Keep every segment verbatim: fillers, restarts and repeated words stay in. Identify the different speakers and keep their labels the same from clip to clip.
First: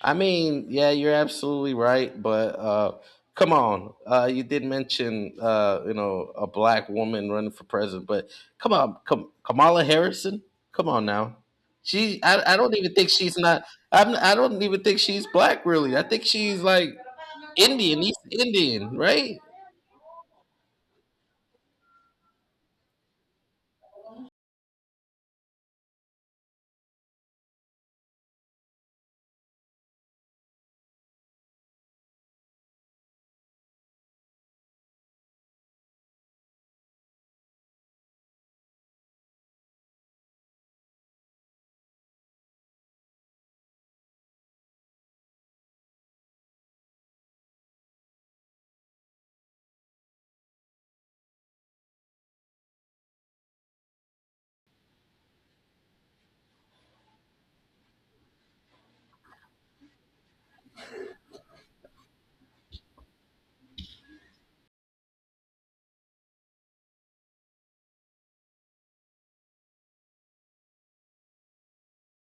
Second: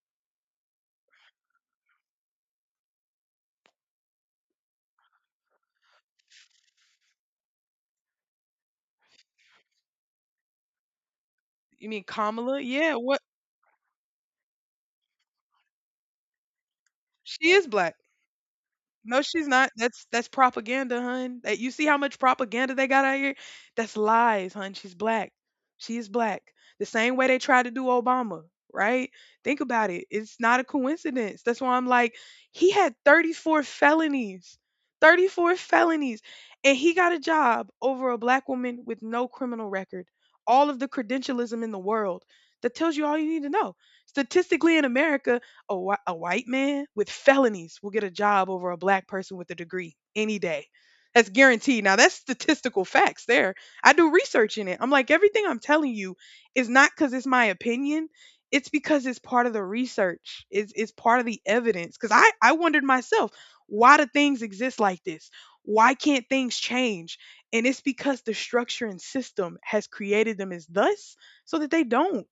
Speaker 1: I mean, yeah, you're absolutely right, but uh, come on, uh, you did mention, uh, you know a black woman running for president. But come on, Kam- Kamala Harrison. Come on now.
Speaker 2: You mean
Speaker 1: She. I, I
Speaker 2: Kamala?
Speaker 1: don't even
Speaker 2: Yeah,
Speaker 1: think
Speaker 2: what?
Speaker 1: she's not. I'm. I don't even think she's black really. I think she's like
Speaker 2: She is black.
Speaker 1: Indian, East Indian,
Speaker 2: No,
Speaker 1: right?
Speaker 2: she's not. That's that's propaganda, hun. That you see how much propaganda they got out here? That's lies, hun. She's black. She is black. The same way they tried to do Obama, right? Think about it. It's not a coincidence. That's why I'm like, he had thirty-four felonies. thirty-four felonies. And he got a job over a black woman with no criminal record. All of the credentialism in the world. That tells you all you need to know statistically in America, a, whi- a white man with felonies will get a job over a black person with a degree any day. That's guaranteed. Now, that's statistical facts there. I do research in it. I'm like, everything I'm telling you is not because it's my opinion. It's because it's part of the research. It's, it's part of the evidence. Because I, I wondered myself, why do things exist like this? Why can't things change? And it's because the structure and system has created them as thus so that they don't.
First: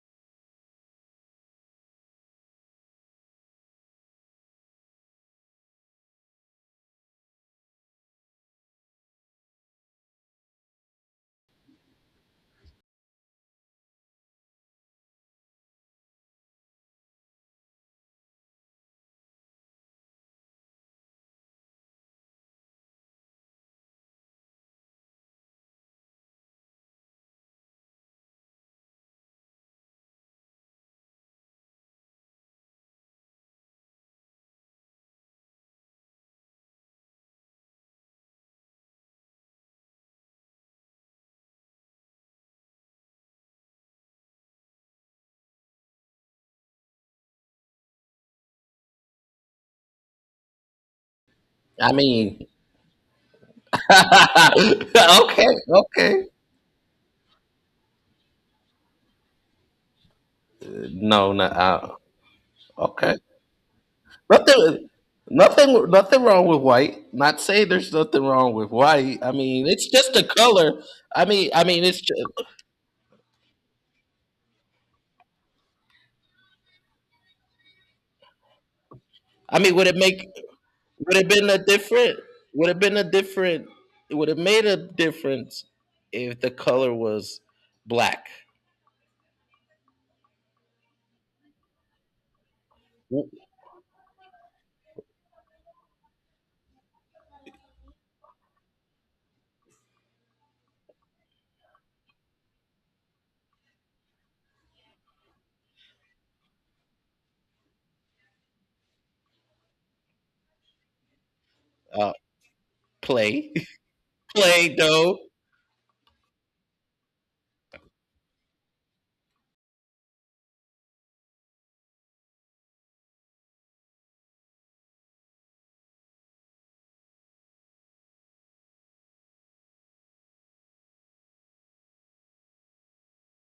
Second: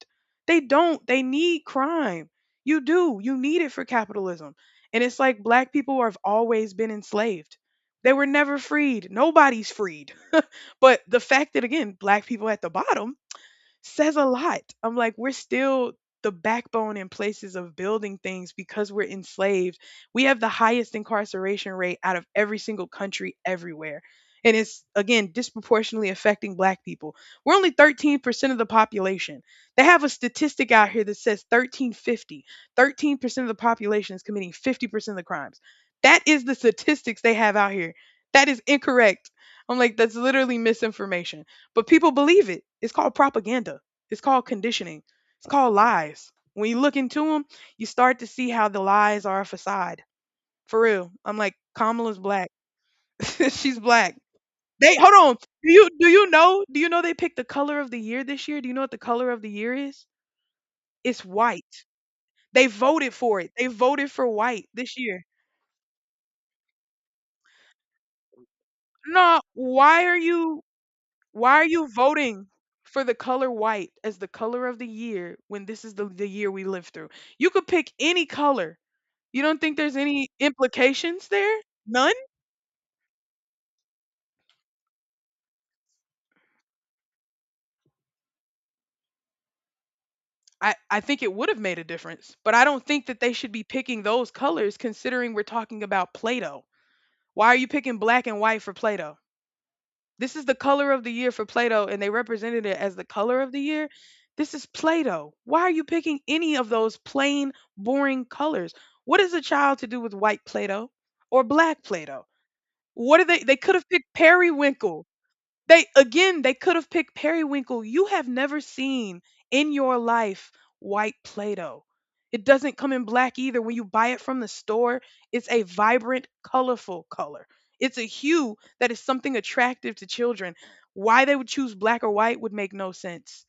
Speaker 2: They don't. They need crime. You do. You need it for capitalism. And it's like black people have always been enslaved. They were never freed. Nobody's freed. But the fact that, again, black people at the bottom says a lot. I'm like, we're still the backbone in places of building things because we're enslaved. We have the highest incarceration rate out of every single country everywhere. And it's again disproportionately affecting black people. We're only thirteen percent of the population. They have a statistic out here that says thirteen fifty. thirteen percent of the population is committing fifty percent of the crimes. That is the statistics they have out here. That is incorrect. I'm like, that's literally misinformation. But people believe it. It's called propaganda. It's called conditioning. It's called lies. When you look into them, you start to see how the lies are a facade. For real. I'm like,
Speaker 1: I
Speaker 2: Kamala's
Speaker 1: mean.
Speaker 2: black. She's black. They hold on.
Speaker 1: Okay,
Speaker 2: Do you do
Speaker 1: okay.
Speaker 2: you know? Do you know they picked the color of the year this year? Do you know what the color of the year is? It's
Speaker 1: No, not.
Speaker 2: white.
Speaker 1: Uh,
Speaker 2: They voted
Speaker 1: okay.
Speaker 2: for it. They voted for white
Speaker 1: Nothing,
Speaker 2: this year.
Speaker 1: nothing, nothing wrong with white. Not saying there's nothing wrong with white. I
Speaker 2: No,
Speaker 1: mean, it's
Speaker 2: why
Speaker 1: just
Speaker 2: are
Speaker 1: the
Speaker 2: you?
Speaker 1: color. I mean,
Speaker 2: Why are
Speaker 1: I mean,
Speaker 2: you
Speaker 1: it's. ju-
Speaker 2: voting for the color white as the color of the year when this is the, the year we live through? You could pick any color. You
Speaker 1: I
Speaker 2: don't
Speaker 1: mean,
Speaker 2: think
Speaker 1: would
Speaker 2: there's
Speaker 1: it
Speaker 2: any
Speaker 1: make? Would
Speaker 2: implications
Speaker 1: it been a
Speaker 2: there? None?
Speaker 1: different? Would it been a different? Would it made a difference if the color was black?
Speaker 2: I, I think it would have made a difference, but I don't think that they should be picking those colors considering we're talking about Play Doh. Why are you picking black and white for Play Doh? This is the color of the year for Plato, and they represented it as the color of the year. This is Plato. Why are you picking any of those plain, boring colors? What is a child to do with white Plato or black
Speaker 1: Uh,
Speaker 2: Plato? What are they?
Speaker 1: Play.
Speaker 2: They could have picked
Speaker 1: Play
Speaker 2: periwinkle.
Speaker 1: though.
Speaker 2: They again, they could have picked periwinkle. You have never seen in your life white Play-Doh. It doesn't come in black either. When you buy it from the store, it's a vibrant, colorful color. It's a hue that is something attractive to children. Why they would choose black or white would make no sense.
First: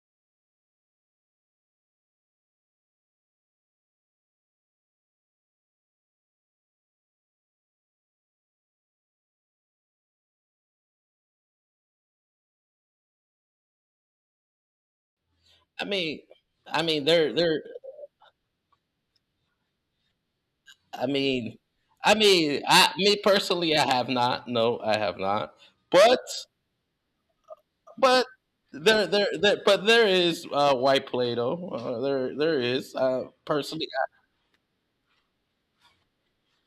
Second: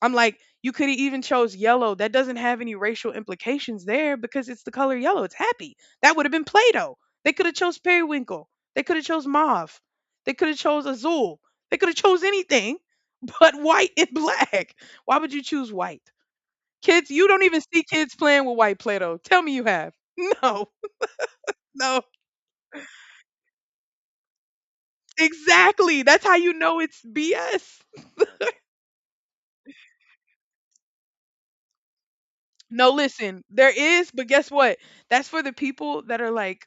Speaker 2: I'm like, you could have even chose yellow. That doesn't have any racial implications there because it's the color yellow. It's happy. That would have been Play-Doh. They could have chose periwinkle. They could have chose mauve. They could have chose azul. They could have chose anything but white and black. Why would you choose
Speaker 1: I
Speaker 2: white?
Speaker 1: mean, I mean,
Speaker 2: Kids, you
Speaker 1: they're
Speaker 2: don't even
Speaker 1: they're.
Speaker 2: see kids playing with white Play-Doh. Tell me you have. No,
Speaker 1: I mean,
Speaker 2: no,
Speaker 1: I mean, I me personally, I have not. No, I have not.
Speaker 2: exactly.
Speaker 1: But
Speaker 2: That's how you know it's B S.
Speaker 1: but there, there, there but there is uh, white Play-Doh. Uh, there, there
Speaker 2: No,
Speaker 1: is. Uh,
Speaker 2: listen, there
Speaker 1: personally,
Speaker 2: is, but guess what? That's for the people that are like,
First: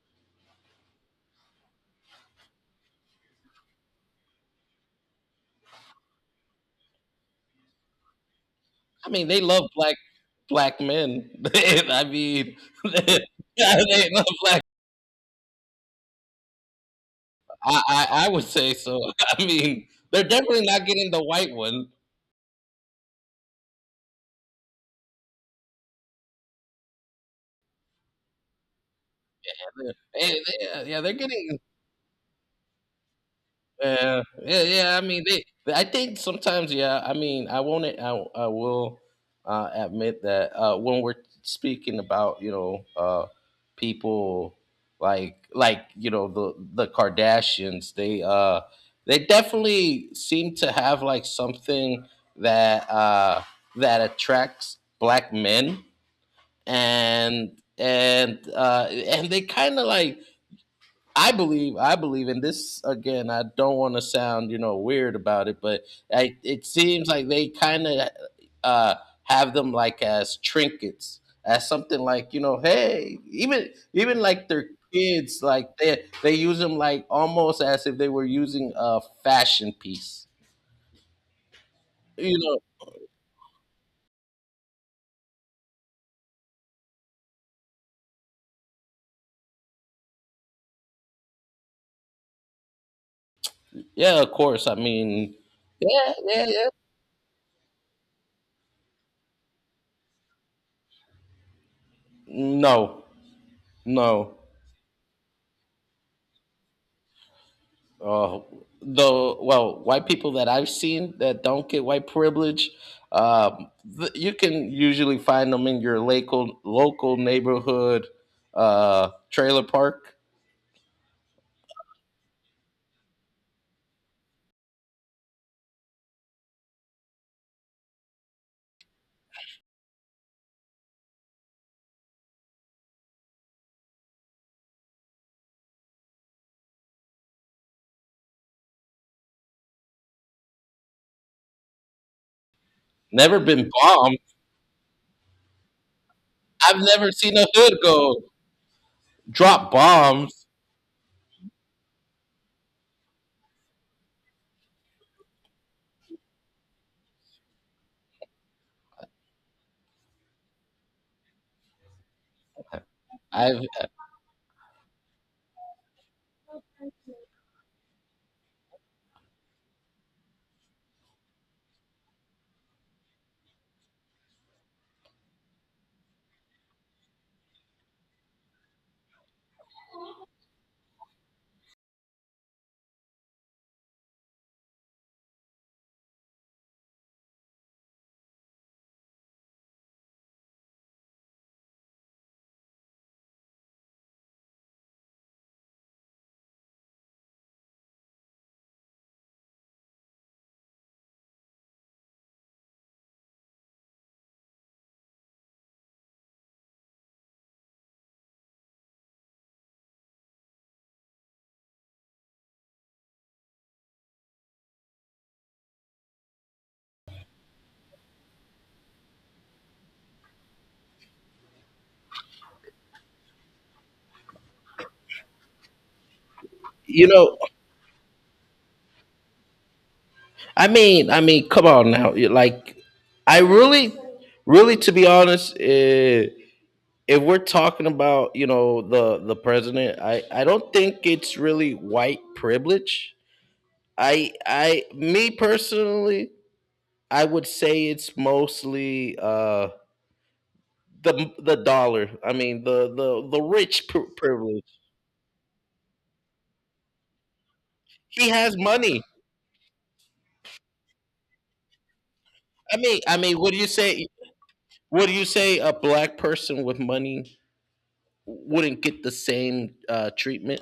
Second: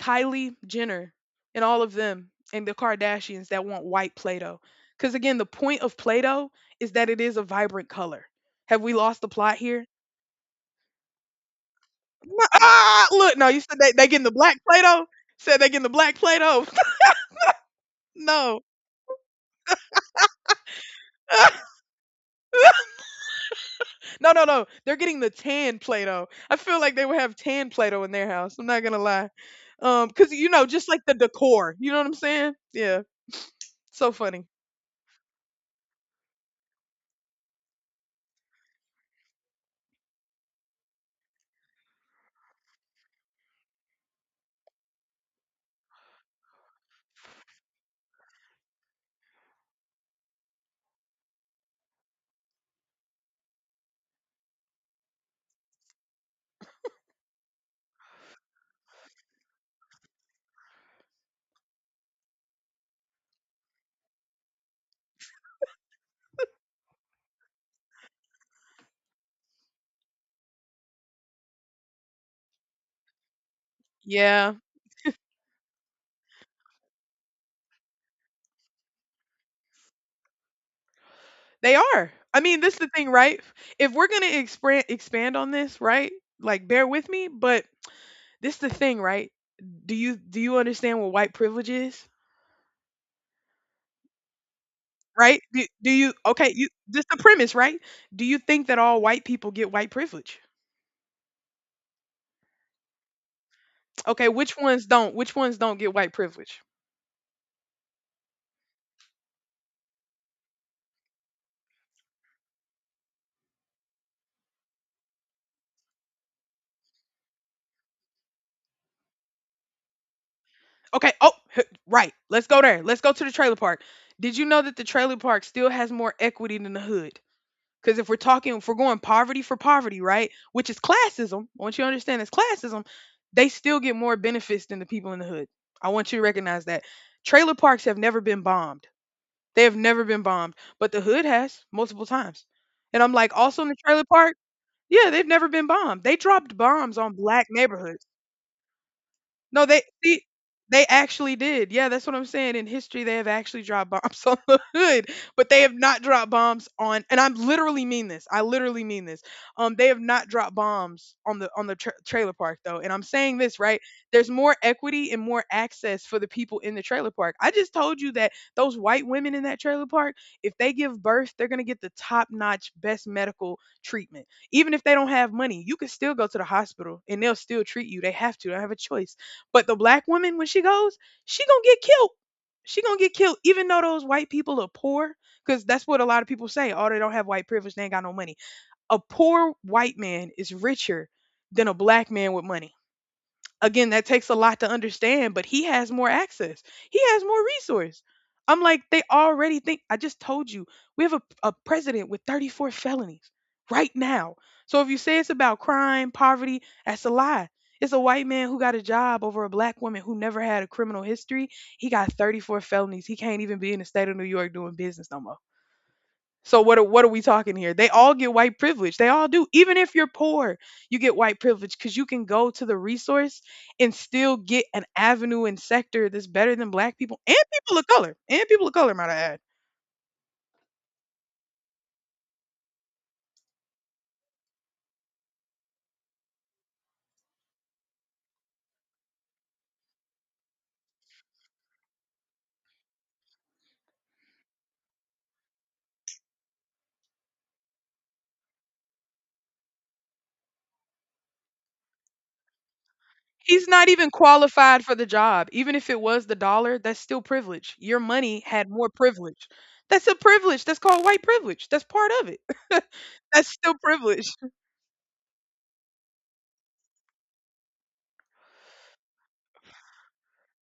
Speaker 2: Kylie Jenner and all of them and the Kardashians that want white Play-Doh. Because again, the point of Play-Doh is that it is a vibrant color. Have we
Speaker 1: I
Speaker 2: lost the
Speaker 1: mean, they
Speaker 2: plot
Speaker 1: love
Speaker 2: here?
Speaker 1: black black men. I
Speaker 2: No,
Speaker 1: mean,
Speaker 2: ah, look, no, you said they, they
Speaker 1: they
Speaker 2: getting
Speaker 1: love
Speaker 2: the black
Speaker 1: black.
Speaker 2: Play-Doh? Said they getting the black Play-Doh?
Speaker 1: I, I, I would
Speaker 2: No.
Speaker 1: say so. I mean, they're definitely not getting the white one.
Speaker 2: No, no, no. They're getting the tan Play-Doh. I feel like they would have tan Play-Doh in their house. I'm not going to lie. Um, Because,
Speaker 1: Eh,
Speaker 2: you know, just
Speaker 1: they-
Speaker 2: like
Speaker 1: yeah, they're
Speaker 2: the
Speaker 1: getting.
Speaker 2: decor. You know what I'm saying? Yeah. So
Speaker 1: Yeah,
Speaker 2: funny.
Speaker 1: yeah, yeah. I mean, they, I think sometimes, yeah. I mean, I won't. I. I will uh, admit that uh, when we're speaking about, you know uh, people, like like you know the the Kardashians, they uh they definitely seem to have like something that uh that attracts black men, and and uh and they kind of, like, I believe I believe in this. Again, I don't want to sound, you know weird about it, but I, it seems like they kind of uh, have them like as trinkets, as something like, you know, hey, even even like
Speaker 2: Yeah.
Speaker 1: their kids, like they they use them like almost as if they were using a fashion piece.
Speaker 2: They are.
Speaker 1: You
Speaker 2: I mean,
Speaker 1: know,
Speaker 2: this is the thing, right? If we're gonna expand expand on this, right? Like, bear with me, but this is the thing, right? Do you do you understand what white privilege is?
Speaker 1: yeah, of course. I mean,
Speaker 2: Right? Do, do you
Speaker 1: yeah, yeah,
Speaker 2: okay? You
Speaker 1: yeah.
Speaker 2: this the premise, right? Do you think that all white people get white privilege?
Speaker 1: No, no.
Speaker 2: Okay, which ones don't? Which ones don't get white privilege?
Speaker 1: Uh, the well, white people that I've seen that don't get white privilege, um, th- you can usually find them in your local local neighborhood, uh, trailer park.
Speaker 2: Okay. Oh, h- right. Let's go there. Let's go to the trailer park. Did you know that the trailer park still has more equity than the hood? Because if we're talking, if we're going poverty for poverty, right, which is classism, I want you to understand it's classism, they still get more benefits than the people in the hood. I want you to recognize that. Trailer parks have never been bombed. They have never been bombed, but the hood has multiple times. And I'm like,
Speaker 1: Never
Speaker 2: also in
Speaker 1: been
Speaker 2: the trailer
Speaker 1: bombed.
Speaker 2: park, yeah, they've never been bombed. They dropped
Speaker 1: I've
Speaker 2: bombs
Speaker 1: never
Speaker 2: on
Speaker 1: seen a
Speaker 2: black
Speaker 1: hood
Speaker 2: neighborhoods.
Speaker 1: go
Speaker 2: No,
Speaker 1: drop
Speaker 2: they see,
Speaker 1: bombs.
Speaker 2: they actually did. Yeah, that's what I'm saying. In history, they have actually dropped bombs on the hood, but they have not dropped bombs on. And I literally mean this. I literally mean this. Um, they have not dropped bombs on the on the tra- trailer park though. And I'm saying this
Speaker 1: I've.
Speaker 2: right. There's more equity and more access for the people in the trailer park. I just told you that those white women in that trailer park, if they give birth, they're gonna get the top notch, best medical treatment. Even if they don't have money, you can still go to the hospital and they'll still treat you. They have to. They don't have a choice but the black woman, when she goes, she gonna get killed. She gonna get killed, even though those white people are poor. Because that's what a lot of people say. Oh, they don't have white privilege. They ain't got no money. A poor white man is richer than a black man with money. Again, that takes a lot to understand, but he has more access, he has more resource. I'm like, they already think, I just told you, we have a, a president with thirty-four felonies right now. So if you say it's about crime poverty, that's a lie. It's a white man who got a job over a black woman who never had a criminal history. He got thirty-four felonies. He can't even be in the state of New York doing business no more. So what are, what are we talking here? They all get white privilege. They all do. Even if you're poor, you get white privilege cuz you can go to the resource and still get an avenue and sector that's better than black
Speaker 1: you
Speaker 2: people and
Speaker 1: know,
Speaker 2: people of color. And people of color, might I add.
Speaker 1: I mean, I mean, come on now. Like, I really, really, to be honest, uh, if we're talking about, you know the the president, i i don't think it's really white privilege. I i me personally, I would say it's mostly uh the the dollar. I mean, the the the
Speaker 2: He's
Speaker 1: rich
Speaker 2: not
Speaker 1: pri
Speaker 2: even
Speaker 1: privilege.
Speaker 2: qualified for the job. Even if it was the dollar, that's still privilege. Your
Speaker 1: He
Speaker 2: money
Speaker 1: has
Speaker 2: had more
Speaker 1: money.
Speaker 2: privilege. That's a privilege. That's called white privilege. That's part of it.
Speaker 1: i mean i mean
Speaker 2: That's
Speaker 1: what do you
Speaker 2: still
Speaker 1: say?
Speaker 2: privilege.
Speaker 1: What do you say a black person with money wouldn't get the same uh treatment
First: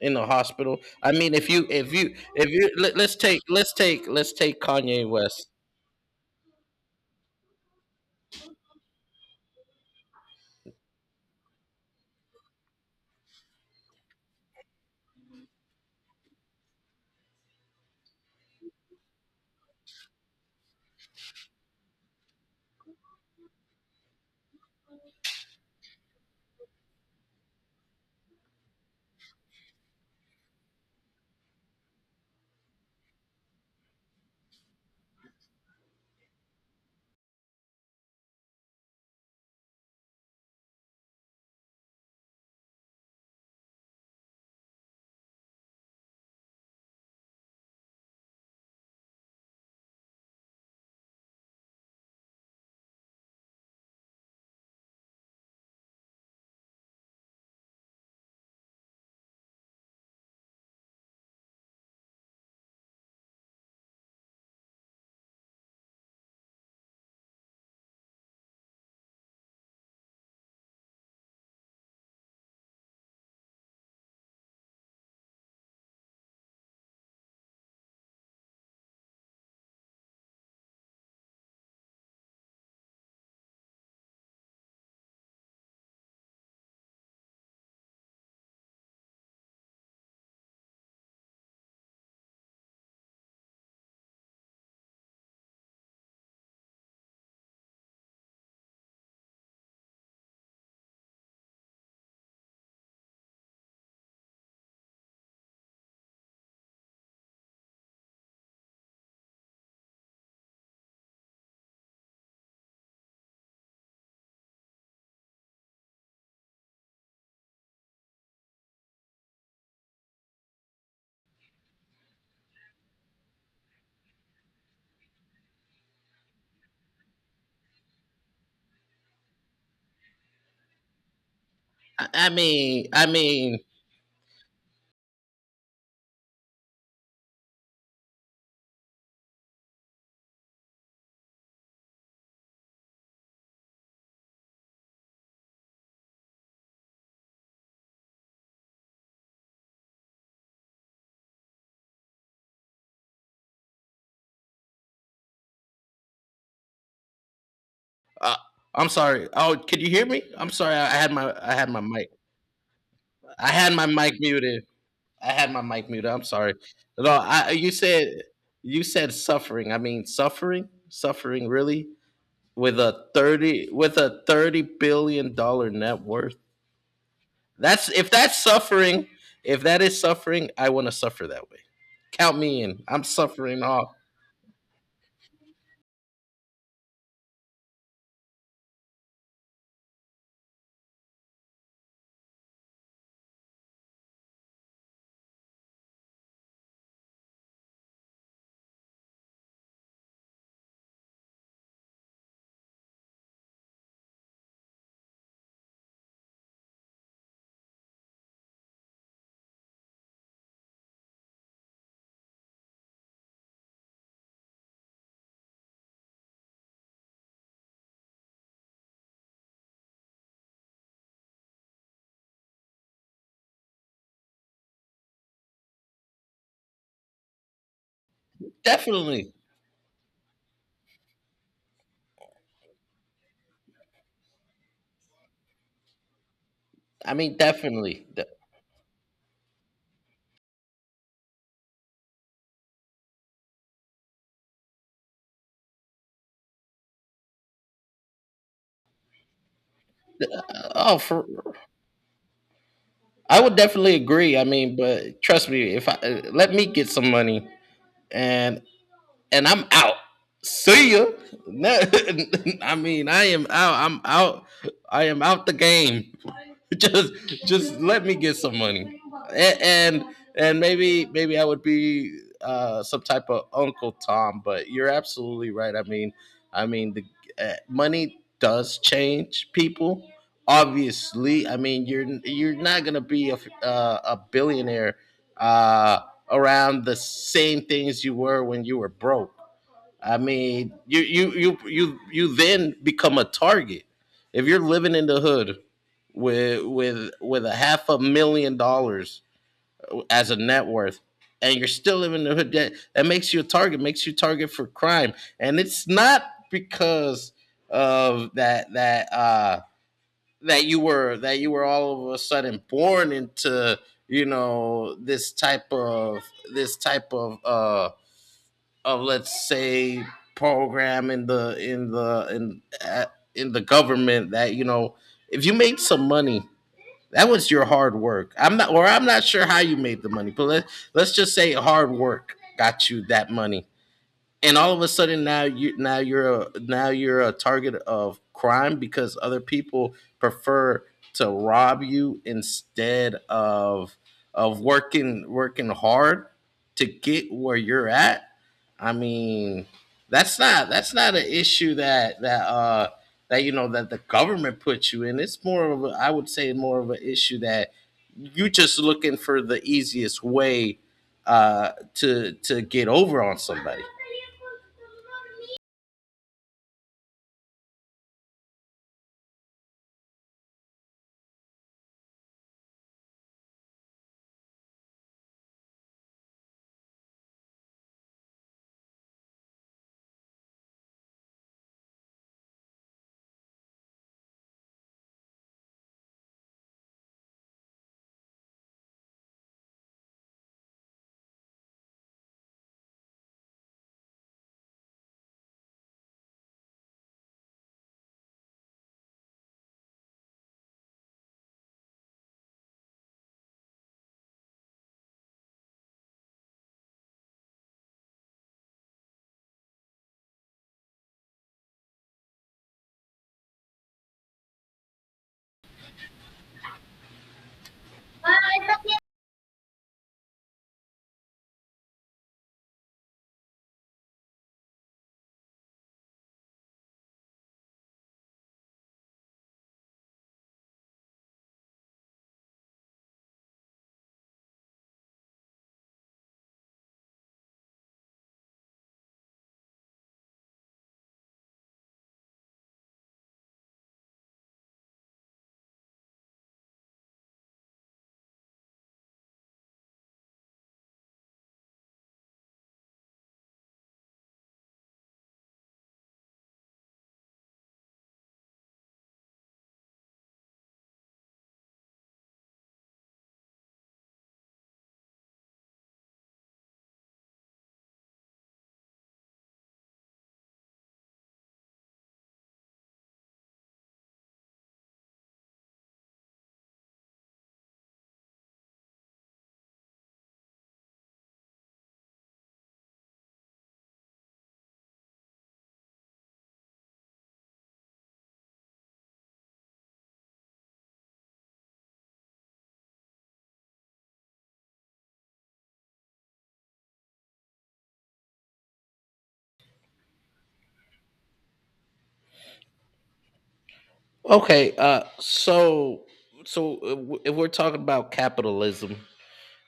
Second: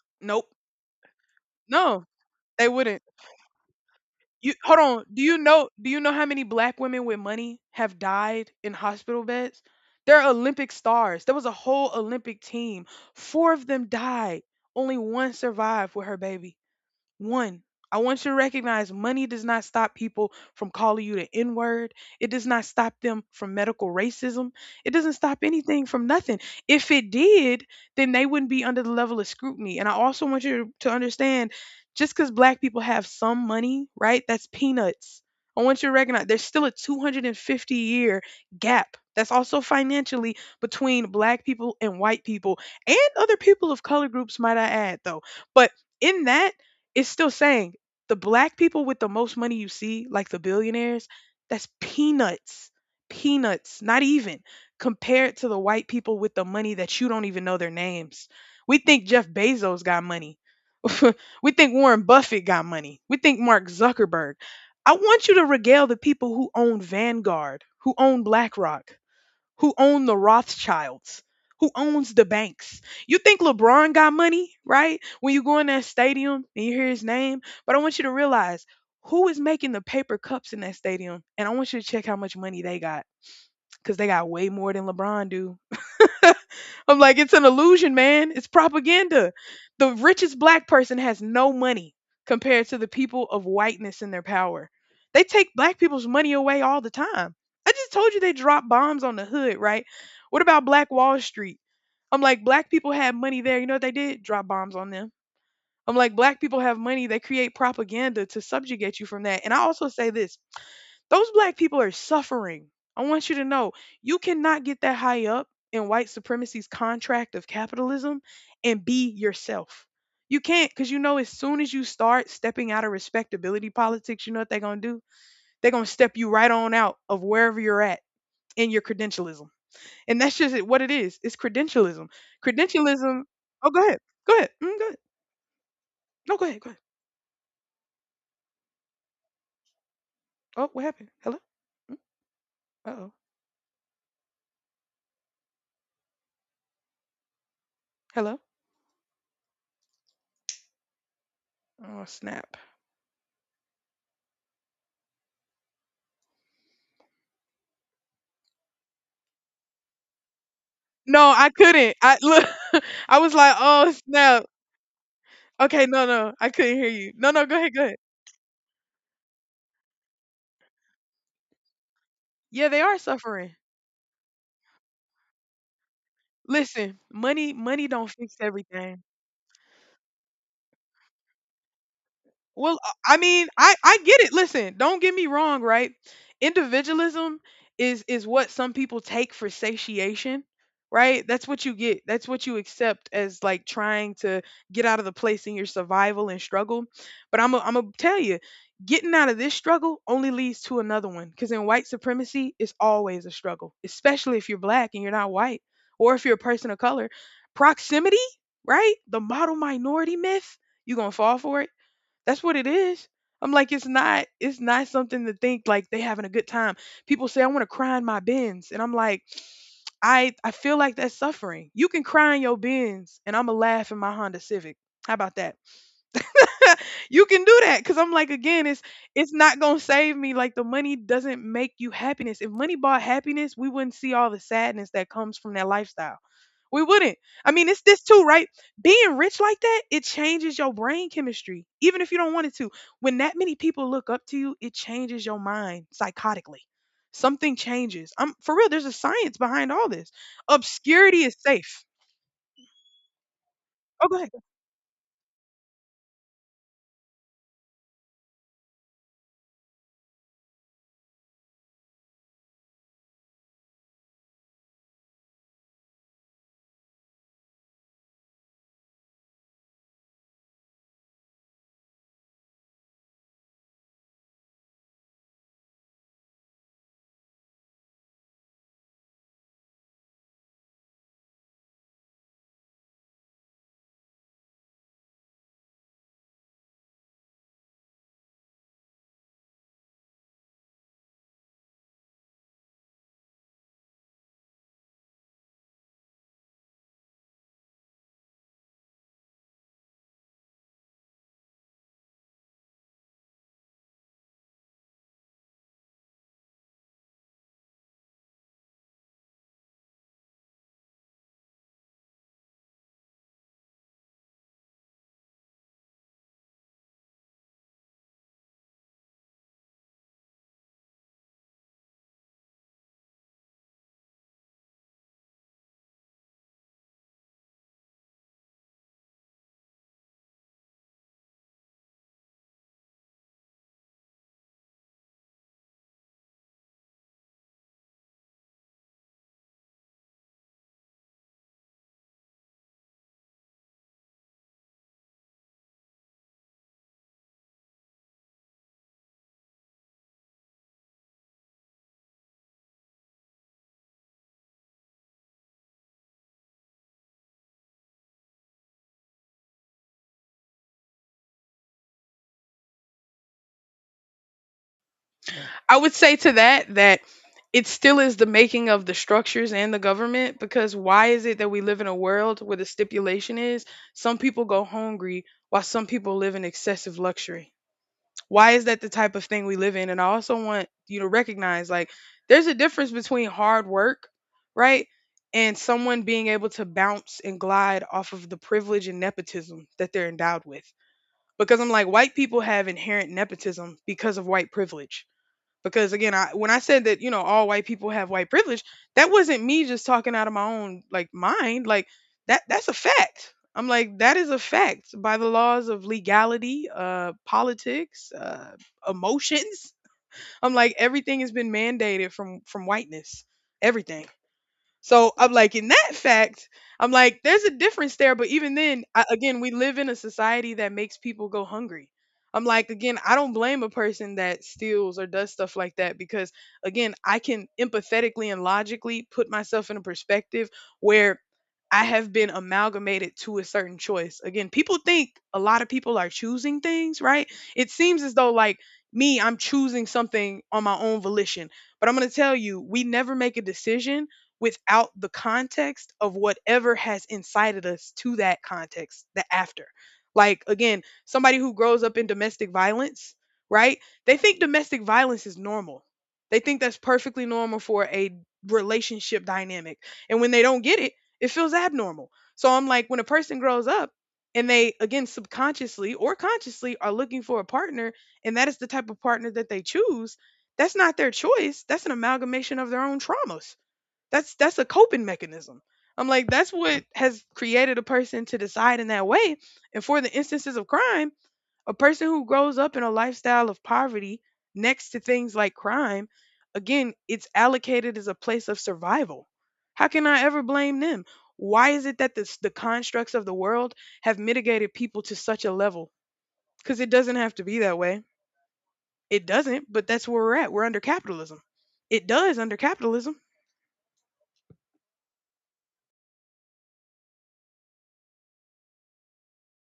Speaker 1: in the
Speaker 2: Nope.
Speaker 1: hospital? I mean, if you, if
Speaker 2: No.
Speaker 1: you if
Speaker 2: They
Speaker 1: you let,
Speaker 2: wouldn't.
Speaker 1: let's take let's take let's
Speaker 2: You
Speaker 1: take
Speaker 2: hold on.
Speaker 1: Kanye
Speaker 2: Do you
Speaker 1: West.
Speaker 2: know do you know how many black women with money have died in hospital beds? They're Olympic stars. There was a whole Olympic team. Four of them died. Only one survived with her baby. One, I want you to recognize money does not stop people from calling you the N word. It does not stop them from medical racism. It doesn't stop anything from nothing. If it did, then they wouldn't be under the level of scrutiny. And I also want you to understand just because black people have some money, right? That's peanuts. I want you to recognize there's still a two hundred fifty year gap. That's also financially between black people and white people and other people of color groups, might I add, though. But in that, it's still saying the black people with the most money you see, like the billionaires, that's peanuts. Peanuts, not even compared to the white people with the money that you don't even know their names. We think Jeff Bezos got money. We think Warren Buffett got money. We think Mark Zuckerberg. I want you to regale the people who own Vanguard, who own BlackRock, who own the Rothschilds, who owns the banks. You think LeBron got money, right? When you go in that stadium and you hear his name, but I want you to realize who is making the paper cups in that stadium, and I want you to check how much money they got because they got way more than LeBron do. I'm like, it's an illusion, man. It's propaganda. The richest black person has no money compared to the people of whiteness in their power. They take black people's money away all the time. I just told you they drop bombs on the hood, right? What about Black Wall Street? I'm like, black people had money there. You know what they did? Drop bombs on them. I'm like, black people have money. They create propaganda to subjugate you from that. And I also say this, those black people are suffering. I want you to know you cannot get that high up in white supremacy's contract of capitalism and be yourself. You can't, because you know, as soon as you start stepping out of respectability politics, you know what they're going to do? They're going to step you right on out of wherever you're at in your credentialism. And that's just it- what it is. It's credentialism.
Speaker 1: I, I mean, I
Speaker 2: Credentialism.
Speaker 1: mean,
Speaker 2: Oh, go ahead. Go ahead. Mm, go ahead. No, go ahead. Go ahead. Oh, what happened? Hello? Mm, Uh-oh. Hello? Oh, snap.
Speaker 1: uh, I'm sorry. Oh, could you hear me? I'm sorry. I, I had
Speaker 2: No,
Speaker 1: my
Speaker 2: I
Speaker 1: I had my
Speaker 2: couldn't.
Speaker 1: mic.
Speaker 2: I look, I was
Speaker 1: I
Speaker 2: like,
Speaker 1: had my
Speaker 2: "Oh
Speaker 1: mic
Speaker 2: snap!"
Speaker 1: muted. I had my
Speaker 2: Okay,
Speaker 1: mic
Speaker 2: no,
Speaker 1: muted. I'm
Speaker 2: no, I
Speaker 1: sorry.
Speaker 2: couldn't hear
Speaker 1: No,
Speaker 2: you. No, no,
Speaker 1: I
Speaker 2: go
Speaker 1: you
Speaker 2: ahead, go ahead.
Speaker 1: said, you said suffering. I mean, suffering, suffering really
Speaker 2: Yeah,
Speaker 1: with
Speaker 2: they are
Speaker 1: a
Speaker 2: suffering.
Speaker 1: thirty, with a thirty billion dollar net worth.
Speaker 2: Listen, money, money
Speaker 1: That's
Speaker 2: don't
Speaker 1: if
Speaker 2: fix
Speaker 1: that's
Speaker 2: everything.
Speaker 1: suffering, if that is suffering, I want to suffer that way. Count me
Speaker 2: Well,
Speaker 1: in.
Speaker 2: uh,
Speaker 1: I'm
Speaker 2: I mean,
Speaker 1: suffering
Speaker 2: I
Speaker 1: off.
Speaker 2: I get it. Listen, don't get me wrong, right? Individualism is is what some people take for satiation, right? That's what you get. That's what you accept as like trying to get out of the place in your survival and struggle. But I'm i I'm gonna tell you, getting out of this struggle only leads to another one. Because in white supremacy, it's always a struggle, especially if you're black and you're not white, or if you're a person of color. Proximity, right? The model minority myth. You gonna fall for it? That's what it is. I'm like, it's not, it's not something to think like they having a good time. People say, I want to cry in my bins. And I'm like, I I feel like that's suffering. You can cry in your bins and I'ma laugh in my Honda Civic. How about that? You can do that because I'm like, again, it's it's
Speaker 1: Definitely.
Speaker 2: not gonna save me. Like, the money doesn't make you happiness. If money bought happiness, we wouldn't see all the sadness that comes from that lifestyle. We
Speaker 1: I
Speaker 2: wouldn't.
Speaker 1: mean,
Speaker 2: I mean, it's this
Speaker 1: definitely.
Speaker 2: too,
Speaker 1: De-
Speaker 2: right? Being rich like that, it changes your brain chemistry even if you don't want it to. When that many people look up to you, it changes your mind psychotically. Something changes. I'm for real, there's a science behind all this.
Speaker 1: Oh,
Speaker 2: Obscurity
Speaker 1: for.
Speaker 2: is safe.
Speaker 1: I would definitely
Speaker 2: Oh, go ahead.
Speaker 1: agree. I mean, but trust me, if I let me get some money, and and I'm out. See ya. I mean, I am out. I'm out. I am out the game. just just let me get some money, and and, and maybe maybe I would be uh, some type of Uncle Tom. But you're absolutely right. I mean, I mean the uh, money does change people. Obviously, I mean, you're you're not gonna be a uh, a billionaire, uh, around the same things you were when you were broke. I mean, you you you you you then become a target. If you're living in the hood with with with a half a million dollars as a net worth, and you're still living in the hood, that, that makes you a target, makes you target for crime. And it's not because of that that uh that you were that you were all of a sudden born into, you know this type of, this type of uh of let's say, program in the, in the in uh, in the government. That you know if you made some money, that was your hard work. I'm not, or I'm not sure how you made the money, but let, let's just say hard work got you that money. And all of a sudden, now you now you're a now you're a target of crime, because other people prefer to rob you instead of of working working hard to get where you're at. I mean, that's not. That's not an issue that that uh that you know that the government puts you in. It's more of a, I would say, more of an issue that you are just looking for the easiest way uh to to get over on somebody.
Speaker 2: I would say to that that it still is the making of the structures and the government, because why is it that we live in a world where the stipulation is some people go hungry while some people live in excessive luxury? Why is that the type of thing we live in? And I also want you to recognize, like, there's a difference between hard work, right? And someone being able to bounce and glide off of the privilege and nepotism that they're endowed with. Because I'm like, white people have inherent nepotism because of white privilege. Because, again, I when I said that, you know, all white people have white privilege, that wasn't me just talking out of my own like mind, like, that that's a fact. I'm like, that is a fact by the laws of legality, uh politics, uh emotions. I'm like, everything has been mandated from from whiteness. Everything. So I'm like, in that fact, I'm like, there's a difference there. But even then, I, again, we live in a society that makes people go hungry. I'm like, again, I don't blame a person that steals or does stuff like that because, again, I can empathetically and logically put myself in a perspective where I have been amalgamated to a certain choice. Again, people think a lot of people are choosing things, right? It seems as though, like, me, I'm choosing something on my own volition. But I'm going to tell you, we never make a decision without the context of whatever has incited us to that context, the after. Like, again, somebody who grows up in domestic violence, right? They think domestic violence is normal. They think that's perfectly normal for a relationship dynamic. And when they don't get it, it feels abnormal. So I'm like, when a person grows up and they, again, subconsciously or consciously are looking for a partner, and that is the type of partner that they choose, that's not their choice. That's an amalgamation of their own traumas. That's that's a coping mechanism. I'm like, that's what has created a person to decide in that way. And for the instances of crime, a person who grows up in a lifestyle of poverty next to things like crime, again, it's allocated as a place of survival. How can I ever blame them? Why is it that this, the constructs of the world have mitigated people to such a level? Because it doesn't have to be that way. It doesn't, but that's where we're at. We're under capitalism. It does under capitalism.
Speaker 1: Okay, uh, so, so uh, w- if we're talking about capitalism,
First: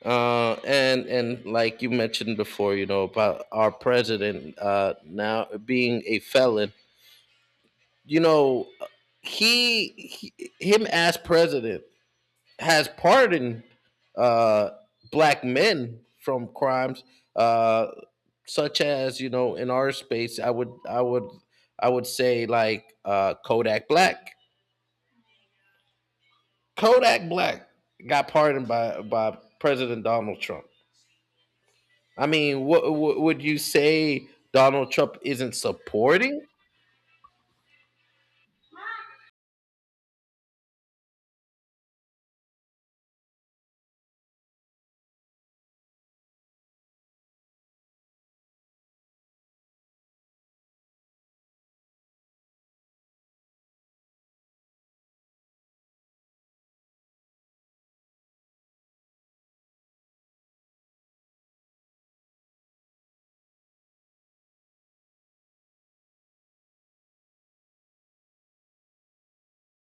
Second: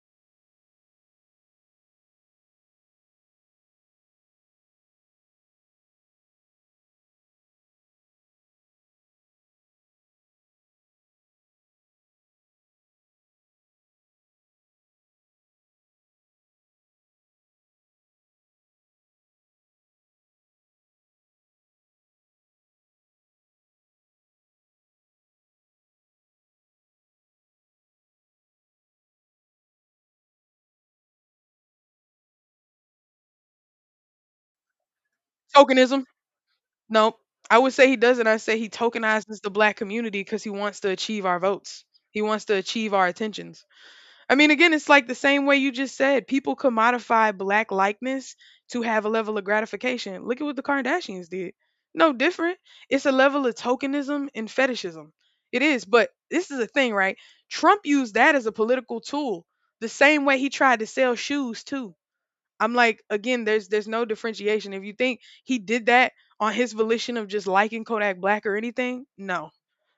Speaker 1: uh, and and like you mentioned before, you know, about our president, uh, now being a felon. You know, he, he, him as president, has pardoned, uh, black men from crimes, uh, such as, you know in our space. I would I would I would say, like, uh, Kodak Black Kodak Black got pardoned by by President Donald Trump. I mean, what, what would you say Donald Trump isn't
Speaker 2: Tokenism?
Speaker 1: supporting?
Speaker 2: No, I would say he doesn't. I say he tokenizes the black community because he wants to achieve our votes. He wants to achieve our attentions. I mean, again, it's like the same way you just said. People commodify black likeness to have a level of gratification. Look at what the Kardashians did. No different. It's a level of tokenism and fetishism. It is, but this is a thing, right? Trump used that as a political tool. The same way he tried to sell shoes too. I'm like, again, there's there's no differentiation. If you think he did that on his volition of just liking Kodak Black or anything, no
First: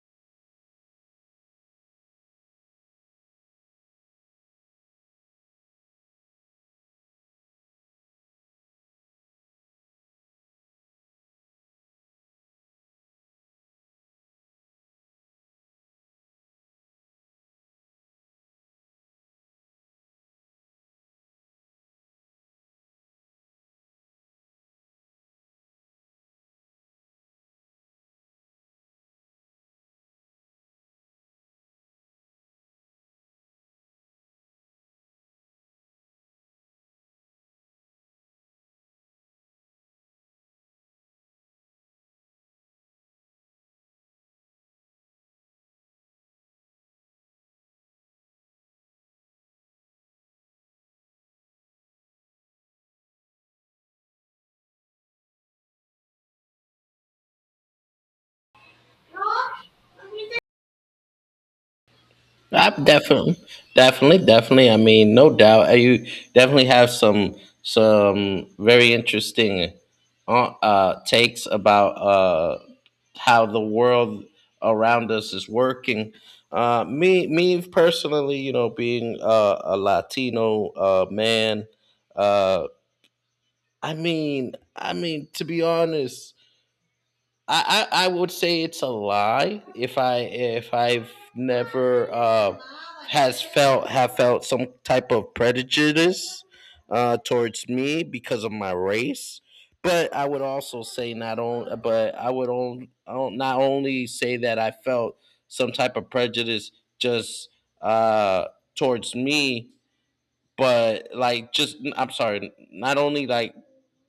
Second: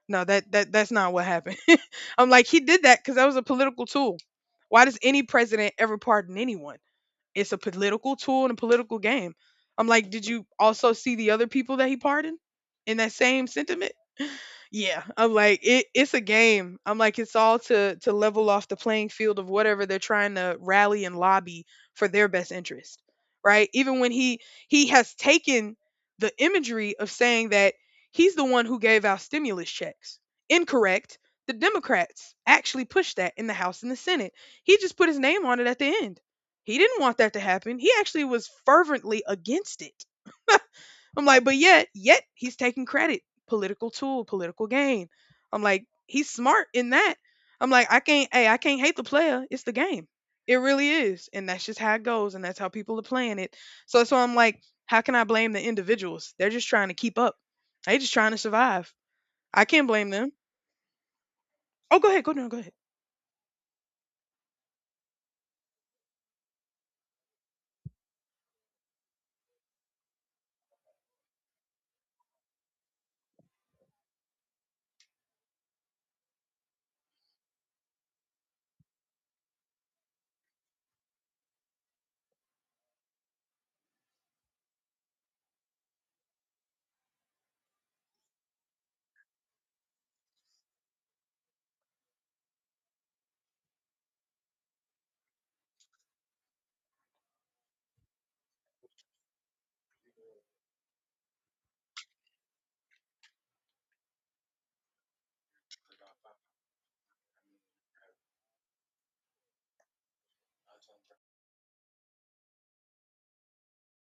Speaker 2: no, that that that's not what happened. I'm like, he did that because that was a political tool. Why does any president ever pardon anyone? It's a political tool and a political game. I'm like, did you also see the other people that he pardoned in that same sentiment? Yeah, I'm like it, it's a game. I'm like it's all to to level off the playing field of whatever they're trying to rally and lobby for their best interest, right? Even when he he has taken the imagery of saying that he's the one who gave out stimulus checks. Incorrect. The Democrats actually pushed that in the House and the Senate. He just put his name on it at the end. He didn't want that to happen. He actually was fervently against it. I'm like, but yet, yet he's taking credit, political tool, political gain. I'm like, he's smart in that. I'm like, I can't, hey, I can't hate the player. It's the game. It really is, and that's just how it goes, and that's how people are playing it. So, so I'm like, how can I blame the individuals? They're just trying to keep up. They're just trying to survive. I can't blame them. Oh, go ahead, go No, go
Speaker 1: I
Speaker 2: ahead.
Speaker 1: definitely, definitely, definitely. I mean, no doubt. uh, You definitely have some some very interesting, uh, uh, takes about, uh, how the world around us is working. Uh, me, me personally, you know, being uh, a Latino, uh, man, uh, I mean, I mean to be honest, I, I I would say it's a lie if I if I've never, uh, has felt have felt some type of prejudice, uh, towards me because of my race. But I would also say not on, but I would, on, on not only say that I felt some type of prejudice, just, uh, towards me, but like, just, I'm sorry, not only like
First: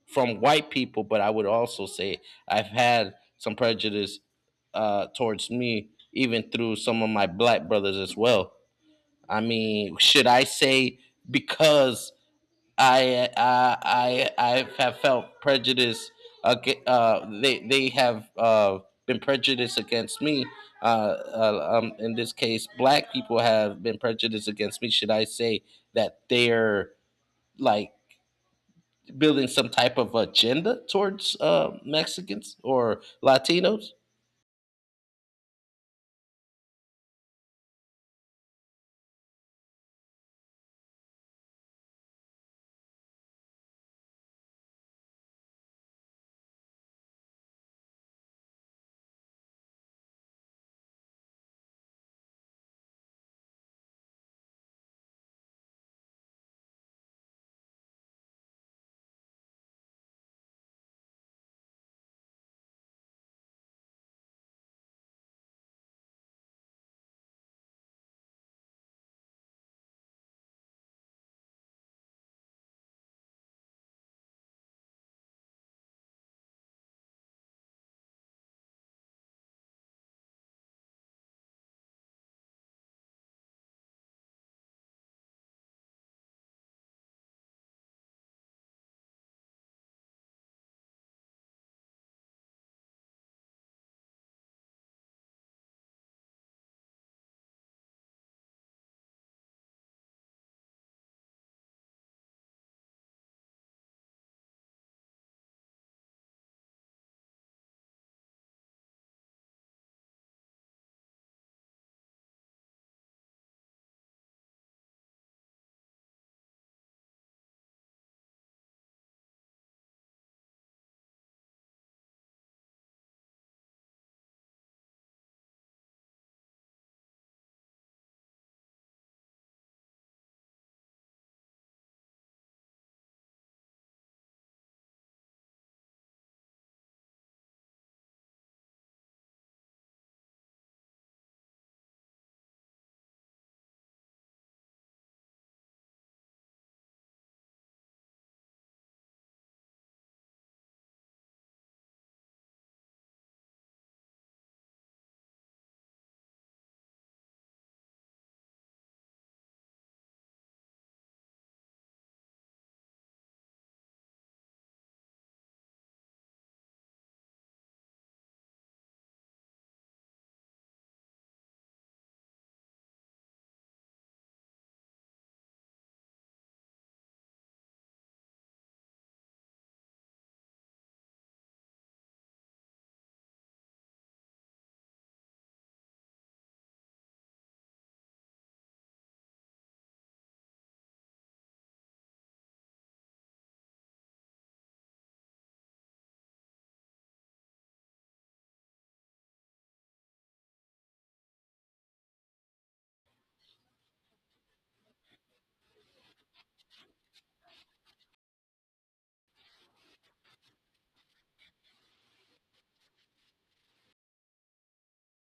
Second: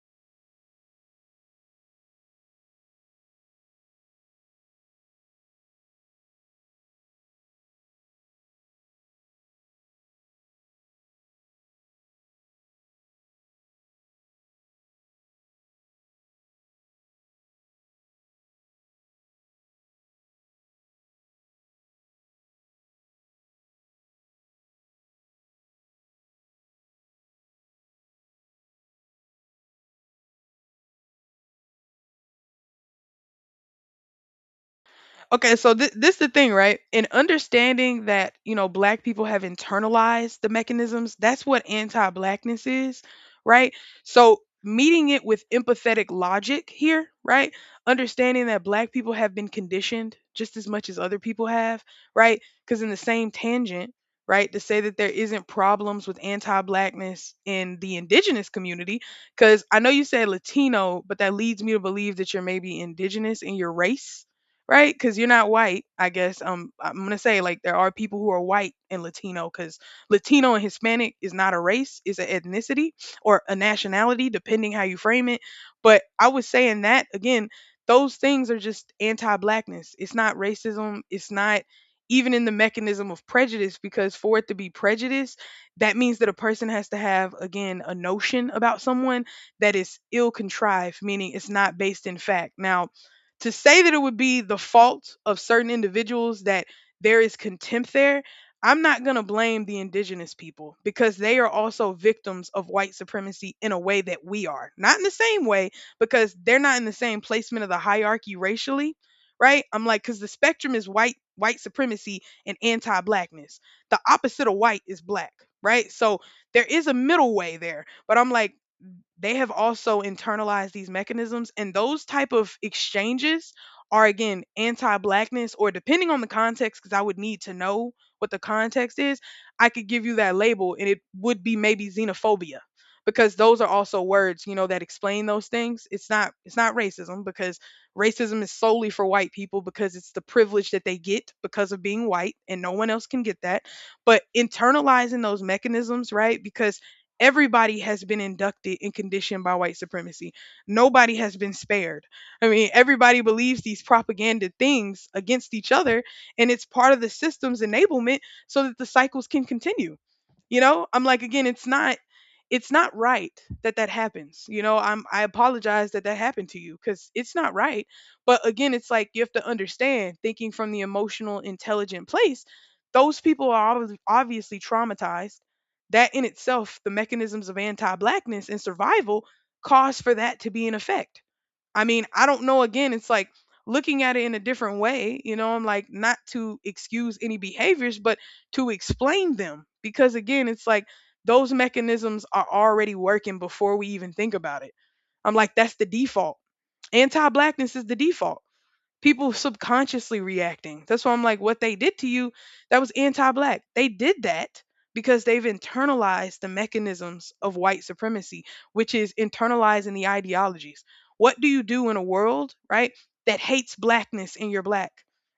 Speaker 1: from white people, but I would also say I've had some prejudice, uh, towards me, even through some of my black brothers as well. I mean, should I say because I I I, I have felt prejudice? aga- Uh, they they have uh, been prejudiced against me. Uh, uh, um, in this case, black people have been prejudiced against me. Should I say that they're, like, building some type of agenda towards, uh, Mexicans or Latinos?
Speaker 2: Okay, so th- this the thing, right? In understanding that, you know, black people have internalized the mechanisms, that's what anti-blackness is, right? So meeting it with empathetic logic here, right? Understanding that black people have been conditioned just as much as other people have, right? Because in the same tangent, right, to say that there isn't problems with anti-blackness in the indigenous community, because I know you said Latino, but that leads me to believe that you're maybe indigenous in your race, right? Because you're not white, I guess. Um, I'm gonna say like there are people who are white and Latino, because Latino and Hispanic is not a race, it's an ethnicity or a nationality, depending how you frame it. But I was saying that again, those things are just anti-blackness. It's not racism. It's not even in the mechanism of prejudice, because for it to be prejudice, that means that a person has to have again a notion about someone that is ill contrived, meaning it's not based in fact. Now to say that it would be the fault of certain individuals that there is contempt there, I'm not going to blame the indigenous people because they are also victims of white supremacy in a way that we are. Not in the same way because they're not in the same placement of the hierarchy racially, right? I'm like cuz the spectrum is white white supremacy and anti-blackness. The opposite of white is black, right? So there is a middle way there, but I'm like they have also internalized these mechanisms and those type of exchanges are again anti-blackness or depending on the context because I would need to know what the context is. I could give you that label and it would be maybe xenophobia because those are also words, you know, that explain those things. It's not it's not racism because racism is solely for white people because it's the privilege that they get because of being white and no one else can get that, but internalizing those mechanisms, right? Because everybody has been inducted and conditioned by white supremacy. Nobody has been spared. I mean, everybody believes these propaganda things against each other, and it's part of the system's enablement so that the cycles can continue. you know I'm like, again, it's not, it's not right that that happens. you know I'm, I apologize that that happened to you because it's not right. But again, it's like you have to understand, thinking from the emotional intelligent place, those people are obvi- obviously traumatized. That in itself, the mechanisms of anti-blackness and survival, cause for that to be in effect. I mean, I don't know. Again, it's like looking at it in a different way. You know, I'm like, not to excuse any behaviors, but to explain them. Because again, it's like those mechanisms are already working before we even think about it. I'm like, that's the default. Anti blackness is the default, people subconsciously reacting. That's why I'm like, what they did to you, that was anti black. They did that because they've internalized the mechanisms of white supremacy, which is internalizing the ideologies. What do you do in a world, right, that hates blackness and you're black?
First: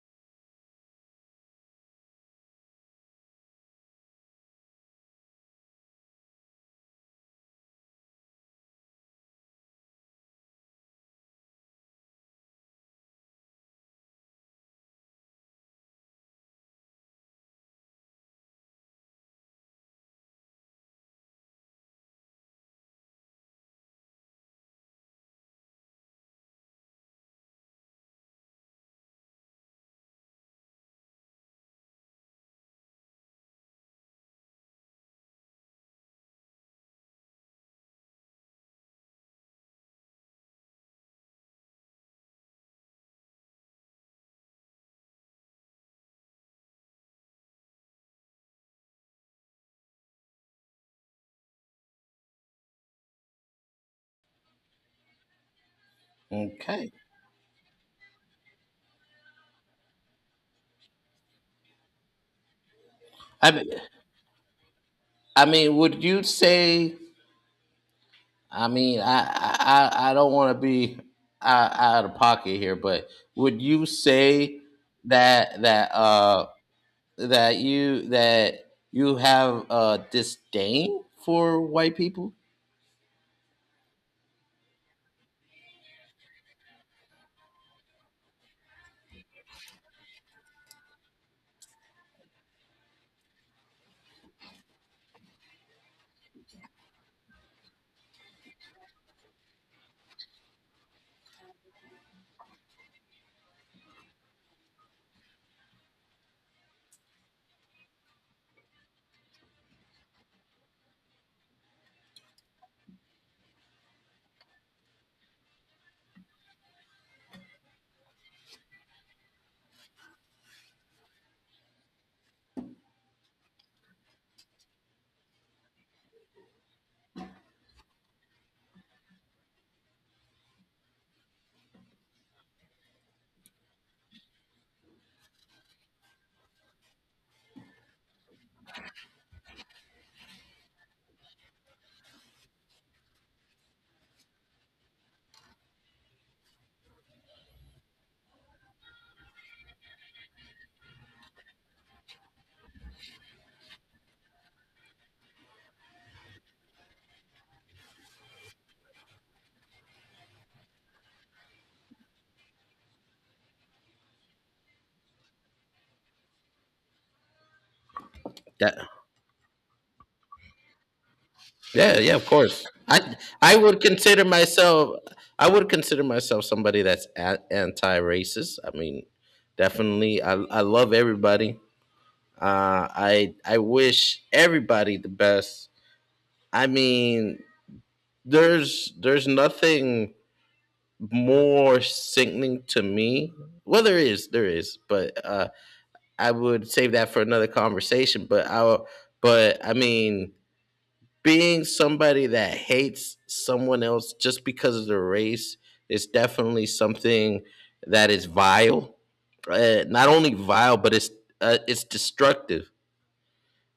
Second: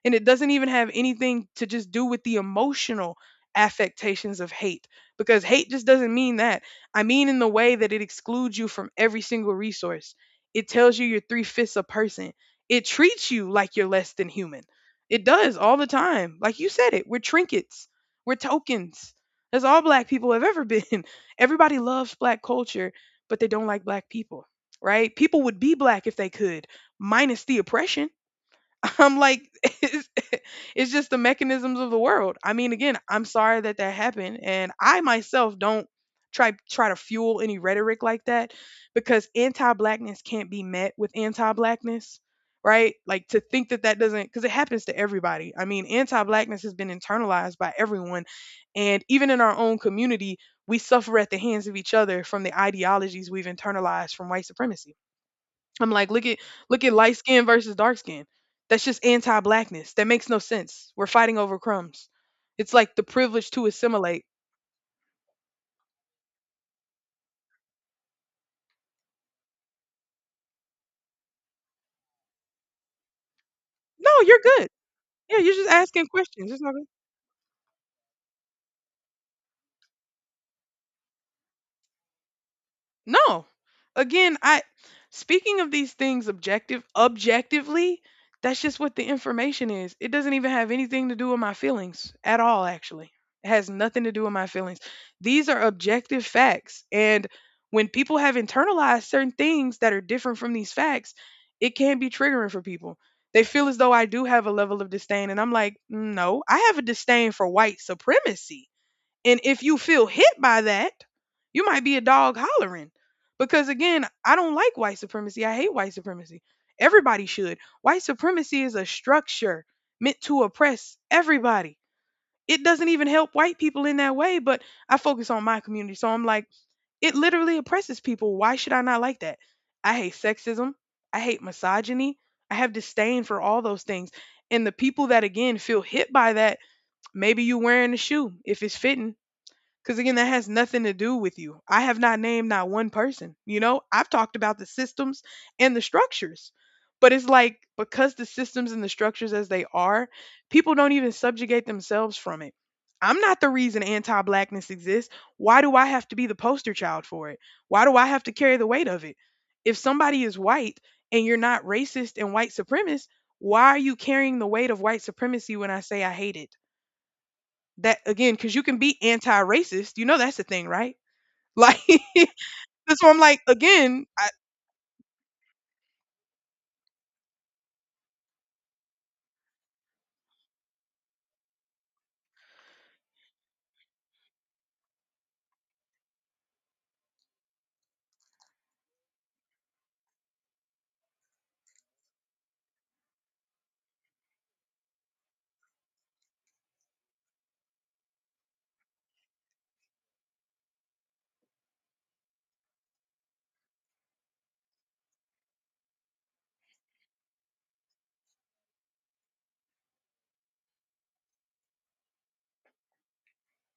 Speaker 2: And it doesn't even have anything to just do with the emotional affectations of hate because hate just doesn't mean that. I mean, in the way that it excludes you from every single resource, it tells you you're three fifths a person, it treats you like you're less than human. It does all the time. Like you said it, we're trinkets. We're tokens. That's all black people have ever been. Everybody loves black culture, but they don't like black people, right? People would be black if they could, minus the oppression. I'm like, it's, it's just the mechanisms of the world. I mean, again, I'm sorry that that happened, and I myself don't try try to fuel any rhetoric like that because anti-blackness can't be met with anti-blackness, right? Like to think that that doesn't, because it happens to everybody. I mean, anti-blackness has been internalized by everyone, and even in our own community, we suffer at the hands of each other from the ideologies we've internalized from white supremacy. I'm like, look at look
Speaker 1: Okay.
Speaker 2: at light skin versus dark skin. That's just anti-blackness. That makes no sense. We're fighting over crumbs. It's like the privilege
Speaker 1: I
Speaker 2: to
Speaker 1: mean,
Speaker 2: assimilate.
Speaker 1: I mean, would you say? I mean, I I, I I don't want to be out, out of pocket here, but would you
Speaker 2: No, you're
Speaker 1: say
Speaker 2: good. Yeah, you're
Speaker 1: that,
Speaker 2: just
Speaker 1: that
Speaker 2: asking
Speaker 1: uh
Speaker 2: questions. It's not.
Speaker 1: that you that you have uh disdain for white people?
Speaker 2: No. Again, I, speaking of these things objective objectively, that's just what the information is. It doesn't even have anything to do with my feelings at all actually. It has nothing to do with my feelings. These are objective facts, and when people have internalized certain things that are different from these facts, it can be triggering for people. They feel as though I do have a level of disdain, and I'm like, "Mm, no, I have a disdain for white supremacy." And if you feel hit by that, you might be a dog hollering. Because again, I don't like white supremacy. I hate white supremacy. Everybody should. White supremacy is a structure meant to oppress everybody. It doesn't even help white people in that way, but I focus on my community. So I'm like, it literally oppresses people. Why should I not like that? I hate sexism. I hate misogyny. I have disdain for all those things. And the people that again feel hit by that, maybe you wearing a shoe if it's fitting, because again, that has nothing to do with you. I have not named not one person. You know, I've talked about the systems and the structures. But it's like because the systems and the structures as they are, people don't even subjugate themselves from it. I'm not the reason anti blackness exists. Why do I have to be the poster child for it? Why do I have to carry the weight of it? If somebody is white and you're not racist and white supremacist, why are you carrying the weight of white supremacy when I say I hate it? That again, because you can be anti-racist, you know, that's the thing, right? Like
Speaker 1: Yeah, yeah, of course.
Speaker 2: that's why
Speaker 1: I
Speaker 2: I'm like,
Speaker 1: I would
Speaker 2: again,
Speaker 1: consider
Speaker 2: I,
Speaker 1: myself, I would consider myself somebody that's a- anti-racist. I mean, definitely, I I love everybody. Uh I I wish everybody the best. I mean, there's there's nothing more sickening to me. Well, there is, there is, but uh I would save that for another conversation, but I but I mean, being somebody that hates someone else just because of their race is definitely something that is vile. Uh, not only vile, but it's uh, it's destructive.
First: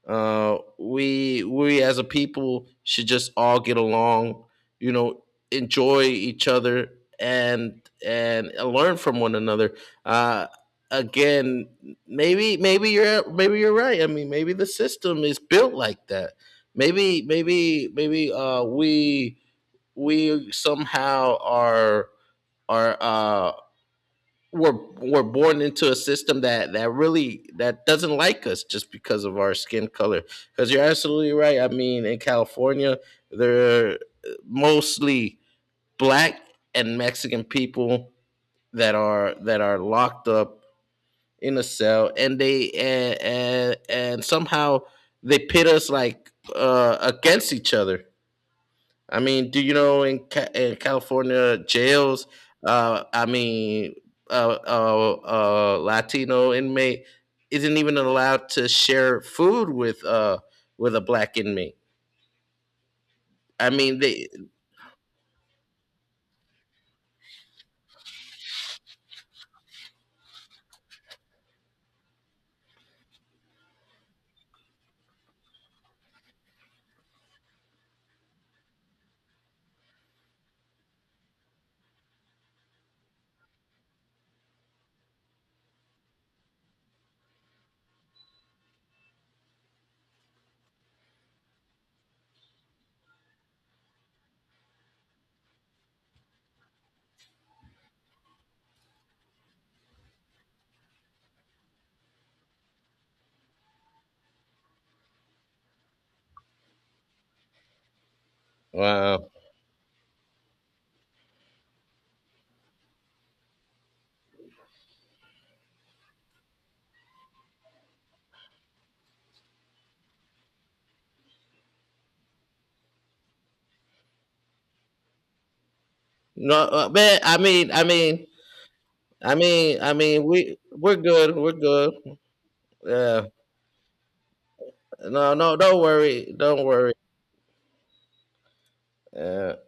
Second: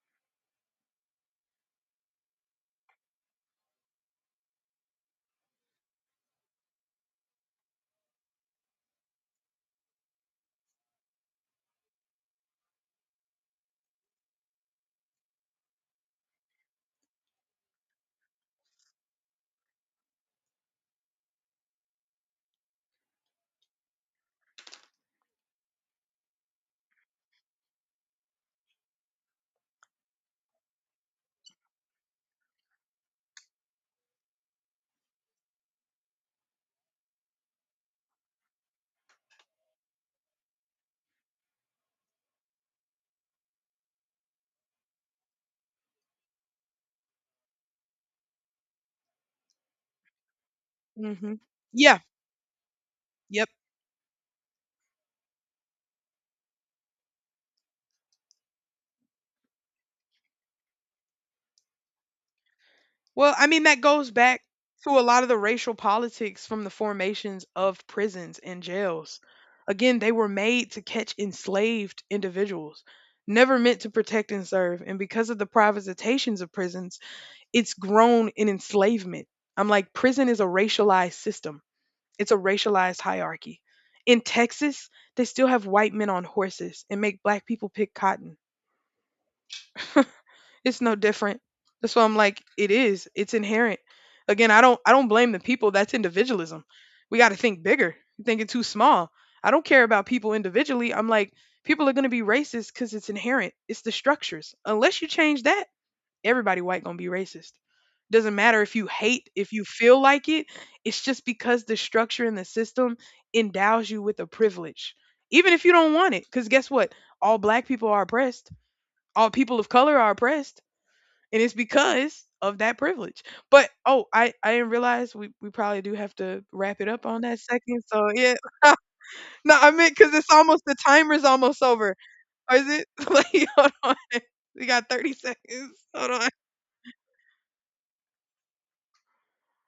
Speaker 1: Uh, we, we as a people, should just all get along. You know, enjoy each other, and and learn from one another. Uh, Again, maybe maybe you're maybe you're right. I mean, maybe the system is built like that. Maybe maybe maybe, uh, we, we somehow are, are uh, we're we're born into a system that, that really that doesn't like us just because of our skin color. Because you're absolutely right. I mean, in California, they're mostly black and Mexican people that are, that are locked up in a cell, and they, and and, and somehow they pit us, like, uh, against each other. I mean, do you know in, Ca- in
Speaker 2: hmm.
Speaker 1: California
Speaker 2: Yeah.
Speaker 1: jails? Uh, I
Speaker 2: Yep.
Speaker 1: mean, a, uh, uh, uh, Latino inmate isn't even allowed to share food with, uh, with a black inmate.
Speaker 2: Well, I mean,
Speaker 1: I
Speaker 2: that
Speaker 1: mean,
Speaker 2: goes
Speaker 1: they
Speaker 2: back to a lot of the racial politics from the formations of prisons and jails. Again, they were made to catch enslaved individuals, never meant to protect and serve, and because of the privatizations of prisons, it's grown in enslavement. I'm like, prison is a racialized system. It's a racialized hierarchy. In Texas, they still have white men on horses and make black people pick cotton. It's no different. That's why I'm like, it is. It's inherent. Again, I don't I don't blame the people. That's individualism. We gotta think bigger. You're thinking too small. I don't care about people individually. I'm like, people are gonna be racist because it's inherent. It's the structures. Unless you change that, everybody white gonna be racist. Doesn't matter if you hate,
Speaker 1: wow.
Speaker 2: if you feel like it, it's just because the structure and the system endows you with a privilege. Even if you don't want it. Because guess what? All black people are oppressed. All people of color are oppressed. And it's because of that privilege. But oh, I, I didn't realize we, we probably do have to
Speaker 1: No,
Speaker 2: wrap it
Speaker 1: uh,
Speaker 2: up
Speaker 1: man.
Speaker 2: on
Speaker 1: I
Speaker 2: that
Speaker 1: mean.
Speaker 2: second.
Speaker 1: I
Speaker 2: So
Speaker 1: mean,
Speaker 2: yeah.
Speaker 1: I
Speaker 2: No, I
Speaker 1: mean, I
Speaker 2: meant because
Speaker 1: mean,
Speaker 2: it's
Speaker 1: we
Speaker 2: almost, the
Speaker 1: we're
Speaker 2: timer's
Speaker 1: good. We're
Speaker 2: almost
Speaker 1: good.
Speaker 2: over. Or is it?
Speaker 1: Yeah.
Speaker 2: Like, hold on. We got thirty
Speaker 1: No, no,
Speaker 2: seconds.
Speaker 1: don't
Speaker 2: Hold
Speaker 1: worry.
Speaker 2: on.
Speaker 1: Don't worry. Yeah.